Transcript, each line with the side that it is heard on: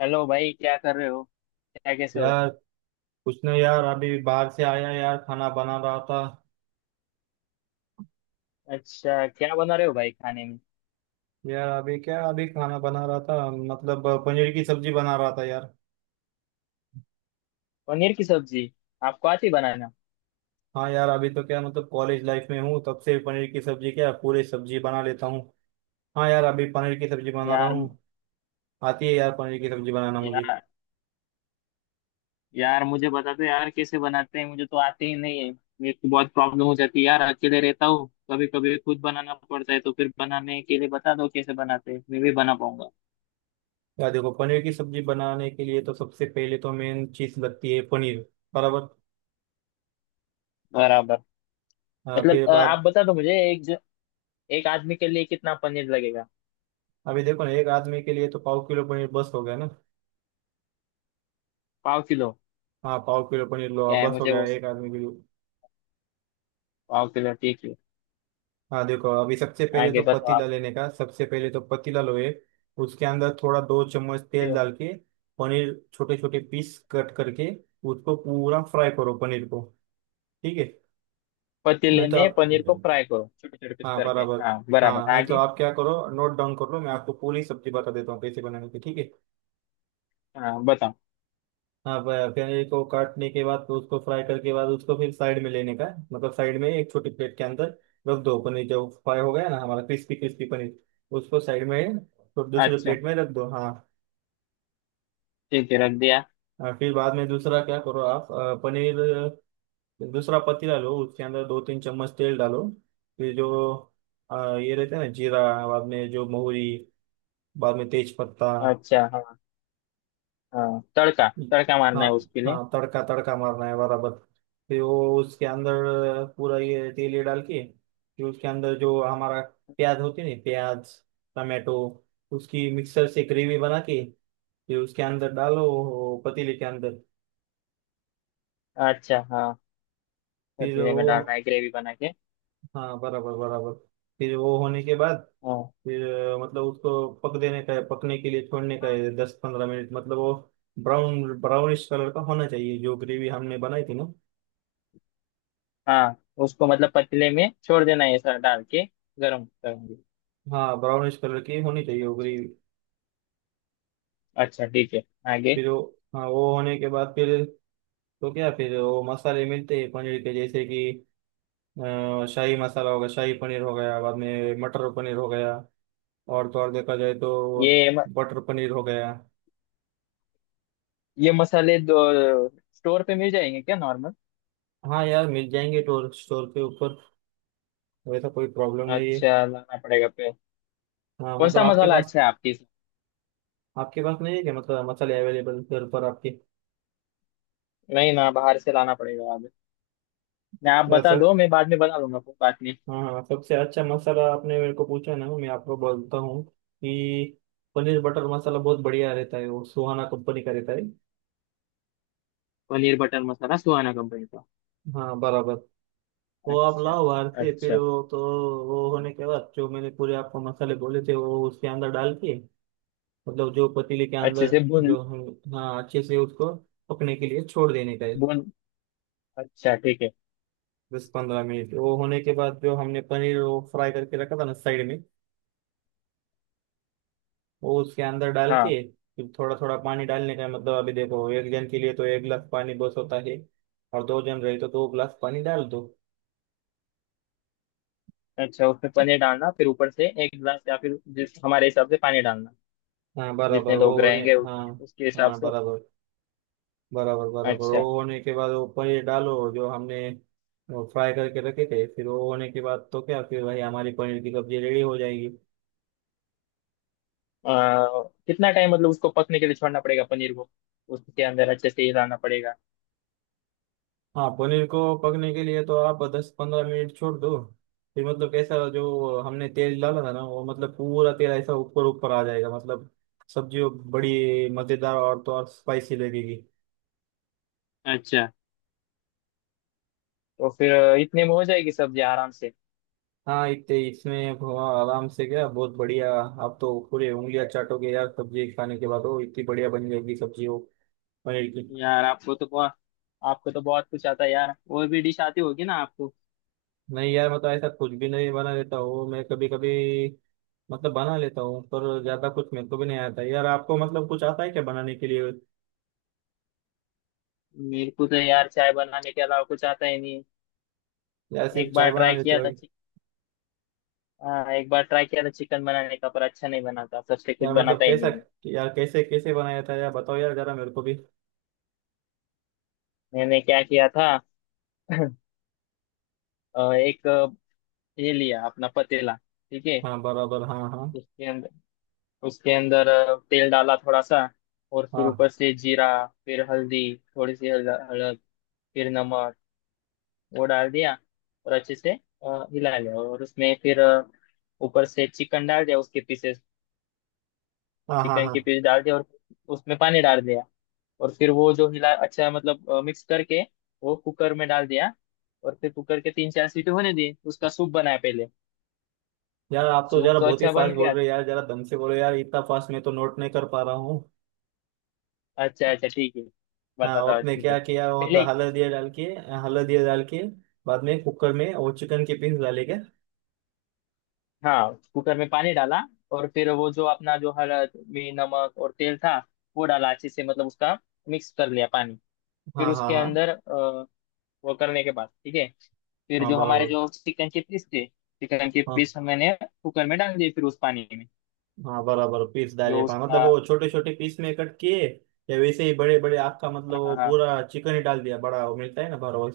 left: Hello भाई, क्या कर रहे हो? क्या, कैसे हो?
right: यार कुछ नहीं यार, अभी बाहर से आया यार, खाना बना रहा था।
left: अच्छा, क्या बना रहे हो भाई खाने में?
right: यार अभी क्या, अभी खाना बना रहा था, मतलब पनीर की सब्जी बना रहा था यार।
left: पनीर की सब्जी। आपको आती बनाना?
right: हाँ यार, अभी तो क्या, मतलब कॉलेज लाइफ में हूँ तब से पनीर की सब्जी क्या, पूरी सब्जी बना लेता हूँ। हाँ यार, अभी पनीर की सब्जी बना रहा
left: यार।
right: हूँ। आती है यार, पनीर की सब्जी बनाना मुझे।
left: यार यार मुझे बता दो यार, कैसे बनाते हैं। मुझे तो आते ही नहीं है। मेरे को बहुत प्रॉब्लम हो जाती है यार, अकेले रहता हूँ, कभी कभी खुद बनाना पड़ता है तो फिर बनाने के लिए बता दो कैसे बनाते हैं, मैं भी बना पाऊंगा।
right: यार देखो, पनीर की सब्जी बनाने के लिए तो सबसे पहले तो मेन चीज लगती है पनीर। बराबर।
left: बराबर।
right: हाँ,
left: मतलब
right: फिर
left: आप
right: बात।
left: बता दो मुझे, एक आदमी के लिए कितना पनीर लगेगा?
right: अभी देखो ना, एक आदमी के लिए तो पाव किलो पनीर बस हो गया ना।
left: पाव किलो।
right: हाँ, पाव किलो पनीर लो,
left: क्या है
right: बस हो
left: मुझे
right: गया
left: वो।
right: एक आदमी के लिए।
left: पाव किलो ठीक है।
right: हाँ देखो, अभी सबसे पहले तो
left: आगे बताओ।
right: पतीला लेने का, सबसे पहले तो पतीला लोए। उसके अंदर थोड़ा दो चम्मच तेल
left: आप।
right: डाल के, पनीर छोटे छोटे पीस कट करके उसको पूरा फ्राई करो पनीर को। ठीक है। नहीं
left: पतीले
right: तो
left: में
right: आप,
left: पनीर को फ्राई करो छोटे छोटे पीस
right: हाँ
left: करके,
right: बराबर।
left: हाँ
right: हाँ
left: बराबर,
right: नहीं तो
left: आगे।
right: आप क्या करो, नोट डाउन कर लो, मैं आपको पूरी सब्जी बता देता हूँ कैसे बनाने की, ठीक है।
left: हाँ, बताओ।
right: हाँ, पनीर को काटने के बाद तो उसको फ्राई करके बाद उसको फिर साइड में लेने का है, मतलब साइड में एक छोटी प्लेट के अंदर रख दो पनीर जो फ्राई हो गया ना, हमारा क्रिस्पी क्रिस्पी पनीर, उसको साइड में, तो दूसरे
left: अच्छा,
right: प्लेट में रख दो, हाँ।
left: ठीक है, रख दिया।
right: और फिर बाद में दूसरा क्या करो आप, पनीर, दूसरा पतीला लो, उसके अंदर दो तीन चम्मच तेल डालो। फिर जो ये रहते हैं ना जीरा, बाद में जो मोहरी, बाद में तेज पत्ता।
left: अच्छा हाँ। हाँ, तड़का तड़का
right: हाँ,
left: मारना है उसके लिए।
right: हाँ तड़का तड़का मारना है, बराबर। फिर वो उसके अंदर पूरा ये तेल ये डाल के, फिर उसके अंदर जो हमारा प्याज होती है ना, प्याज, टमाटो, उसकी मिक्सर से ग्रेवी बना के फिर उसके अंदर डालो वो पतीले के अंदर।
left: अच्छा हाँ।
right: फिर
left: पतीले में डालना
right: वो,
left: है ग्रेवी बना के।
right: हाँ बराबर बराबर। फिर वो होने के बाद
left: हाँ।
right: फिर मतलब उसको पक देने का है, पकने के लिए छोड़ने का है दस पंद्रह मिनट, मतलब वो ब्राउन ब्राउनिश कलर का होना चाहिए जो ग्रेवी हमने बनाई थी ना।
left: हाँ, उसको मतलब पतीले में छोड़ देना है, ऐसा डाल के गरम करेंगे।
right: हाँ, ब्राउनिश कलर की होनी चाहिए
left: अच्छा।
right: उगली।
left: अच्छा ठीक है। आगे।
right: फिर वो, हाँ वो होने के बाद फिर तो क्या, फिर वो मसाले मिलते हैं पनीर के, जैसे कि शाही मसाला हो गया, शाही पनीर हो गया, बाद में मटर पनीर हो गया, और तो और देखा जाए तो
left: ये म-
right: बटर पनीर हो गया।
left: ये मसाले दो स्टोर पे मिल जाएंगे क्या नॉर्मल?
right: हाँ यार, मिल जाएंगे स्टोर स्टोर के ऊपर, वैसा कोई प्रॉब्लम नहीं है।
left: अच्छा, लाना पड़ेगा पे।
right: हाँ
left: कौन
right: मतलब
left: सा
right: आपके
left: मसाला
right: पास,
left: अच्छा है आपकी?
right: आपके पास नहीं है क्या, मतलब मसाले अवेलेबल घर पर आपके?
left: नहीं ना, बाहर से लाना पड़ेगा। ना आप बता
right: ऐसा।
left: दो, मैं बाद में बना लूंगा, कोई बात नहीं।
right: हाँ, सबसे अच्छा मसाला आपने मेरे को पूछा ना, मैं आपको बोलता हूँ कि पनीर बटर मसाला बहुत बढ़िया रहता है, वो सुहाना कंपनी का रहता है।
left: पनीर बटर मसाला सुहाना कंपनी का?
right: हाँ बराबर। वो आप
left: अच्छा।
right: लाओ बाहर से, फिर
left: अच्छा।
right: वो तो, वो होने के बाद जो मैंने पूरे आपको मसाले बोले थे वो उसके अंदर डाल के, मतलब जो पतीले के
left: अच्छे
right: अंदर,
left: से भून।
right: जो हम, हाँ अच्छे से उसको पकने के लिए छोड़ देने का है।
left: भून। अच्छा ठीक है।
right: दस पंद्रह मिनट वो होने के बाद जो हमने पनीर वो फ्राई करके रखा था ना साइड में, वो उसके अंदर डाल के,
left: हाँ।
right: फिर थोड़ा थोड़ा पानी डालने का है। मतलब अभी देखो, एक जन के लिए तो एक गिलास पानी बस होता है, और दो जन रहे तो दो गिलास पानी डाल दो।
left: अच्छा, उसमें पनीर डालना फिर ऊपर से एक गिलास या फिर जिस हमारे हिसाब से पानी डालना,
right: हाँ बराबर
left: जितने
right: वो
left: लोग
right: होने,
left: रहेंगे
right: हाँ,
left: उतने उसके हिसाब
right: हाँ
left: से।
right: बराबर बराबर। बराबर वो
left: अच्छा।
right: होने के बाद वो पनीर डालो जो हमने फ्राई करके रखे थे, फिर वो होने के बाद तो क्या, फिर भाई हमारी पनीर की सब्जी रेडी हो जाएगी।
left: आ, कितना टाइम मतलब उसको पकने के लिए छोड़ना पड़ेगा पनीर को? उसके अंदर अच्छे से हिलाना पड़ेगा?
right: हाँ, पनीर को पकने के लिए तो आप दस पंद्रह मिनट छोड़ दो, फिर मतलब कैसा, जो हमने तेल डाला था ना, वो मतलब पूरा तेल ऐसा ऊपर ऊपर आ जाएगा, मतलब सब्जी वो बड़ी मज़ेदार और तो और स्पाइसी लगेगी।
left: अच्छा। तो फिर इतने में हो जाएगी सब्जी आराम से?
right: हाँ इतने, इसमें आप आराम से क्या, बहुत बढ़िया। आप तो पूरे उंगलियां चाटोगे यार सब्जी खाने के बाद, वो इतनी बढ़िया बन जाएगी सब्जी वो, पनीर की।
left: यार, आपको तो बहुत कुछ आता है यार, और भी डिश आती होगी ना आपको?
right: नहीं यार, मतलब ऐसा, कुछ भी नहीं, बना लेता हूँ मैं कभी कभी, मतलब बना लेता हूँ पर ज्यादा कुछ मेरे को भी नहीं आता। यार आपको मतलब कुछ आता है क्या बनाने के लिए?
left: मेरे को तो यार चाय बनाने के अलावा कुछ आता ही नहीं।
right: यार सिर्फ
left: एक
right: चाय
left: बार
right: बना
left: ट्राई
right: लेते
left: किया
right: हो?
left: था चिक हाँ, एक बार ट्राई किया था चिकन बनाने का, पर अच्छा नहीं बना था, सबसे कुछ
right: यार मतलब
left: बनाता ही
right: कैसा,
left: नहीं।
right: यार कैसे कैसे बनाया था यार, बताओ यार जरा मेरे को भी।
left: मैंने क्या किया था। एक ये लिया अपना पतीला, ठीक है।
right: हाँ बराबर, हाँ हाँ।
left: उसके अंदर, तेल डाला थोड़ा सा, और फिर
right: हाँ
left: ऊपर से जीरा, फिर हल्दी, हलद, फिर नमक, वो डाल दिया, और अच्छे से हिला लिया, और उसमें फिर ऊपर से चिकन डाल दिया उसके पीसेस,
right: हाँ। हाँ
left: चिकन
right: हाँ।
left: के पीस डाल दिया, और उसमें पानी डाल दिया, और फिर वो जो हिला, अच्छा मतलब मिक्स करके वो कुकर में डाल दिया, और फिर कुकर के 3 4 सीटी होने दी, उसका सूप बनाया पहले।
right: यार आप तो
left: सूप
right: जरा
left: तो
right: बहुत ही
left: अच्छा बन
right: फास्ट बोल
left: गया।
right: रहे हो यार, जरा दम से बोलो यार, इतना फास्ट मैं तो नोट नहीं कर पा रहा हूँ।
left: अच्छा, अच्छा ठीक है,
right: हाँ
left: बताता हूँ,
right: आपने
left: ठीक है।
right: क्या किया वो,
left: पहले,
right: मतलब हल्दिया डाल के, हल्दिया डाल के बाद में कुकर में वो चिकन के पीस डाले क्या?
left: हाँ, कुकर में पानी डाला, और फिर वो जो अपना जो हल्द में नमक और तेल था, वो डाला अच्छे से, मतलब उसका मिक्स कर लिया पानी। फिर
right: हाँ हाँ
left: उसके
right: हाँ।
left: अंदर, वो करने के बाद ठीक है, फिर
right: हाँ
left: जो हमारे
right: बराबर,
left: जो चिकन के पीस थे, चिकन के
right: हाँ
left: पीस मैंने कुकर में डाल दिए फिर उस पानी में,
right: हाँ। बराबर पीस डाले
left: जो
right: हाँ, मतलब
left: उसका।
right: वो छोटे छोटे पीस में कट किए, या वैसे ही बड़े बड़े आपका, मतलब
left: हाँ
right: वो
left: हाँ।
right: पूरा चिकन ही डाल दिया बड़ा, वो मिलता है ना, बराबर।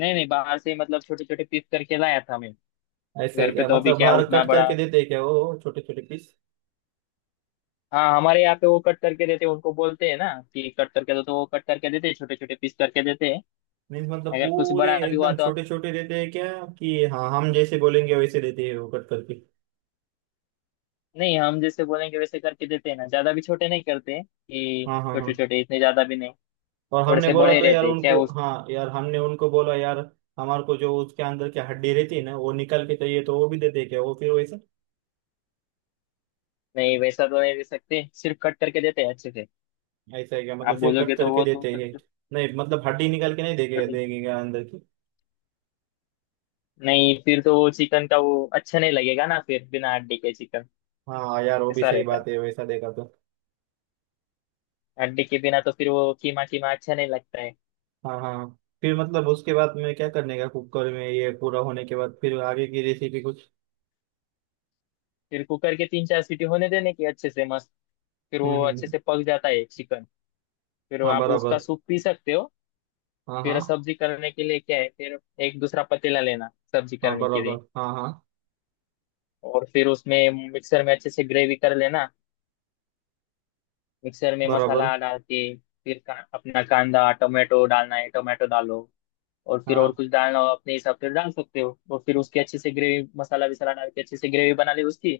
left: नहीं नहीं, बाहर से मतलब छोटे छोटे पीस करके लाया था मैं।
right: ऐसा है
left: घर पे
right: क्या,
left: तो अभी
right: मतलब
left: क्या
right: बाहर
left: उतना
right: कट
left: बड़ा।
right: करके देते हैं क्या वो छोटे छोटे पीस?
left: हाँ, हमारे यहाँ पे वो कट करके देते हैं, उनको बोलते हैं ना कि कट करके दो तो वो कट करके देते हैं, छोटे छोटे पीस करके देते हैं।
right: मीन्स मतलब
left: अगर कुछ
right: पूरे
left: बड़ा भी हुआ
right: एकदम
left: तो
right: छोटे छोटे देते हैं क्या, कि हाँ हम जैसे बोलेंगे वैसे देते हैं वो कट करके?
left: नहीं, हम जैसे बोलेंगे वैसे करके देते हैं ना, ज्यादा भी छोटे नहीं करते हैं कि
right: हाँ हाँ
left: छोटे
right: हाँ।
left: छोटे इतने ज्यादा भी नहीं,
right: और
left: थोड़े
right: हमने
left: से
right: बोला
left: बड़े
right: तो यार
left: रहते हैं क्या?
right: उनको, हाँ यार हमने उनको बोला यार, हमारे को जो उसके अंदर की हड्डी रहती है ना, वो निकाल के चाहिए तो वो भी देते हैं क्या वो, फिर वैसा।
left: नहीं वैसा तो नहीं दे सकते, सिर्फ कट करके देते हैं अच्छे से।
right: ऐसा है क्या,
left: आप
right: मतलब सिर्फ कट
left: बोलोगे तो
right: करके
left: वो तो
right: देते हैं?
left: छोटे
right: नहीं मतलब हड्डी निकाल के नहीं देंगे,
left: छोटे।
right: देंगे क्या अंदर की?
left: नहीं, फिर तो वो चिकन का वो अच्छा नहीं लगेगा ना, फिर बिना हड्डी के चिकन
right: हाँ यार वो भी
left: ऐसा
right: सही
left: रहता है,
right: बात है, वैसा देखा तो।
left: हड्डी के बिना तो फिर वो कीमा कीमा अच्छा नहीं लगता है।
right: हाँ हाँ। फिर मतलब उसके बाद में क्या करने का, कुकर में ये पूरा होने के बाद फिर आगे की रेसिपी कुछ?
left: फिर कुकर के तीन चार सीटी होने देने की अच्छे से मस्त, फिर
right: हम्म
left: वो
right: हम्म
left: अच्छे
right: हम्म।
left: से पक जाता है चिकन। फिर वो
right: हाँ
left: आप उसका
right: बराबर,
left: सूप पी सकते हो।
right: हाँ हाँ।
left: फिर सब्जी करने के लिए क्या है फिर, एक दूसरा पतीला लेना सब्जी
right: हाँ
left: करने के
right: बराबर,
left: लिए,
right: हाँ हाँ।
left: और फिर उसमें मिक्सर में अच्छे से ग्रेवी कर लेना, मिक्सर में
right: बराबर,
left: मसाला डाल के। फिर अपना कांदा टोमेटो डालना है, टोमेटो डालो, और फिर और
right: हाँ
left: कुछ डालना हो अपने हिसाब से डाल सकते हो, और फिर उसकी अच्छे से ग्रेवी मसाला विसाला डाल के अच्छे से ग्रेवी बना ली उसकी।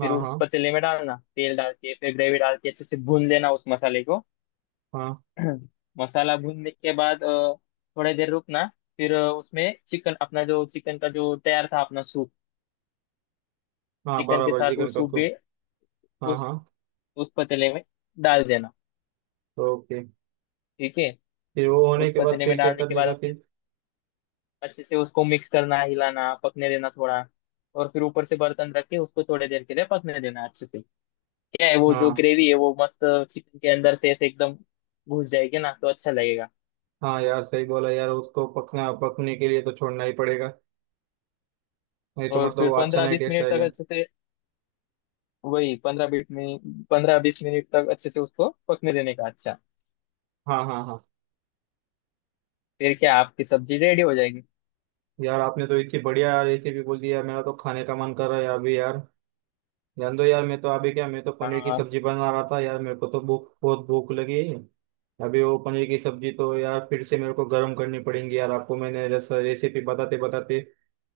left: फिर
right: हाँ।
left: उस
right: हाँ
left: पतीले में डालना, तेल डाल के फिर ग्रेवी डाल के अच्छे से भून लेना उस मसाले को।
right: हाँ
left: मसाला भूनने के बाद थोड़ी देर रुकना, फिर उसमें चिकन अपना जो चिकन का जो तैयार था अपना सूप,
right: हाँ
left: चिकन के
right: बराबर
left: साथ वो
right: चिकन का
left: सूप भी
right: कुक, हाँ
left: उस
right: हाँ।
left: उस पतीले में डाल देना।
right: ओके।
left: ठीक है।
right: फिर वो होने
left: उस
right: के बाद
left: पतीले में
right: फिर क्या
left: डालने के
right: करने
left: बाद,
right: का
left: अच्छे
right: फिर?
left: अच्छे से उसको मिक्स करना, हिलाना, पकने देना थोड़ा, और फिर ऊपर से बर्तन रख के उसको थोड़ी देर के लिए पकने देना अच्छे से। क्या है, वो जो
right: हाँ
left: ग्रेवी है वो मस्त चिकन के अंदर से ऐसे एकदम घुस जाएगी ना, तो अच्छा लगेगा।
right: हाँ। यार सही बोला यार, उसको पकना, पकने के लिए तो छोड़ना ही पड़ेगा, नहीं तो
left: और
right: मतलब वो
left: फिर
right: अच्छा
left: पंद्रह
right: नहीं
left: बीस
right: टेस्ट
left: मिनट तक
right: आएगा।
left: अच्छे से, वही पंद्रह बीस मिनट 15 20 मिनट तक अच्छे से उसको पकने देने का अच्छा।
right: हाँ हाँ हाँ।
left: फिर क्या आपकी सब्जी रेडी हो जाएगी।
right: यार आपने तो इतनी बढ़िया रेसिपी बोल दी यार, मेरा तो खाने का मन कर रहा है अभी यार। जान दो यार, मैं तो अभी क्या, मैं तो पनीर की
left: हाँ।
right: सब्जी बना रहा था यार, मेरे को तो भूख, बहुत भूख लगी है। अभी वो पनीर की सब्जी तो यार फिर से मेरे को गर्म करनी पड़ेगी, यार आपको मैंने रेसिपी बताते बताते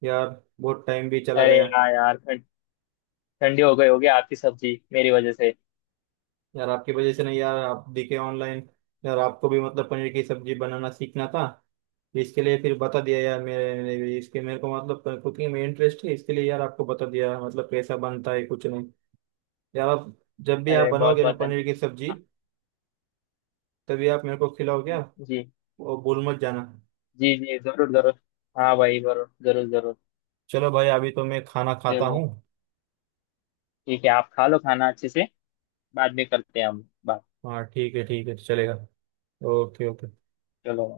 right: यार बहुत टाइम भी चला
left: अरे
right: गया।
left: हाँ यार, ठंडी हो गई होगी आपकी सब्जी मेरी वजह से।
right: यार आपकी वजह से नहीं यार, आप दिखे ऑनलाइन, यार आपको भी मतलब पनीर की सब्जी बनाना सीखना था, इसके लिए फिर बता दिया यार। मेरे भी इसके, मेरे को मतलब कुकिंग में इंटरेस्ट है, इसके लिए यार आपको बता दिया मतलब कैसा बनता है कुछ नहीं। यार आप जब भी आप
left: अरे, बहुत
right: बनाओगे ना
left: बहुत धन्यवाद।
right: पनीर की सब्जी, तभी आप मेरे को खिलाओ क्या,
left: जी।
right: वो भूल मत जाना।
left: जी जी, जरूर जरूर। हाँ भाई, जरूर जरूर जरूर।
right: चलो भाई, अभी तो मैं खाना खाता
left: चलो,
right: हूँ।
left: ठीक है, आप खा लो खाना अच्छे से, बाद में करते हैं हम बात।
right: हाँ ठीक है, ठीक है तो चलेगा। Okay okay.
left: चलो।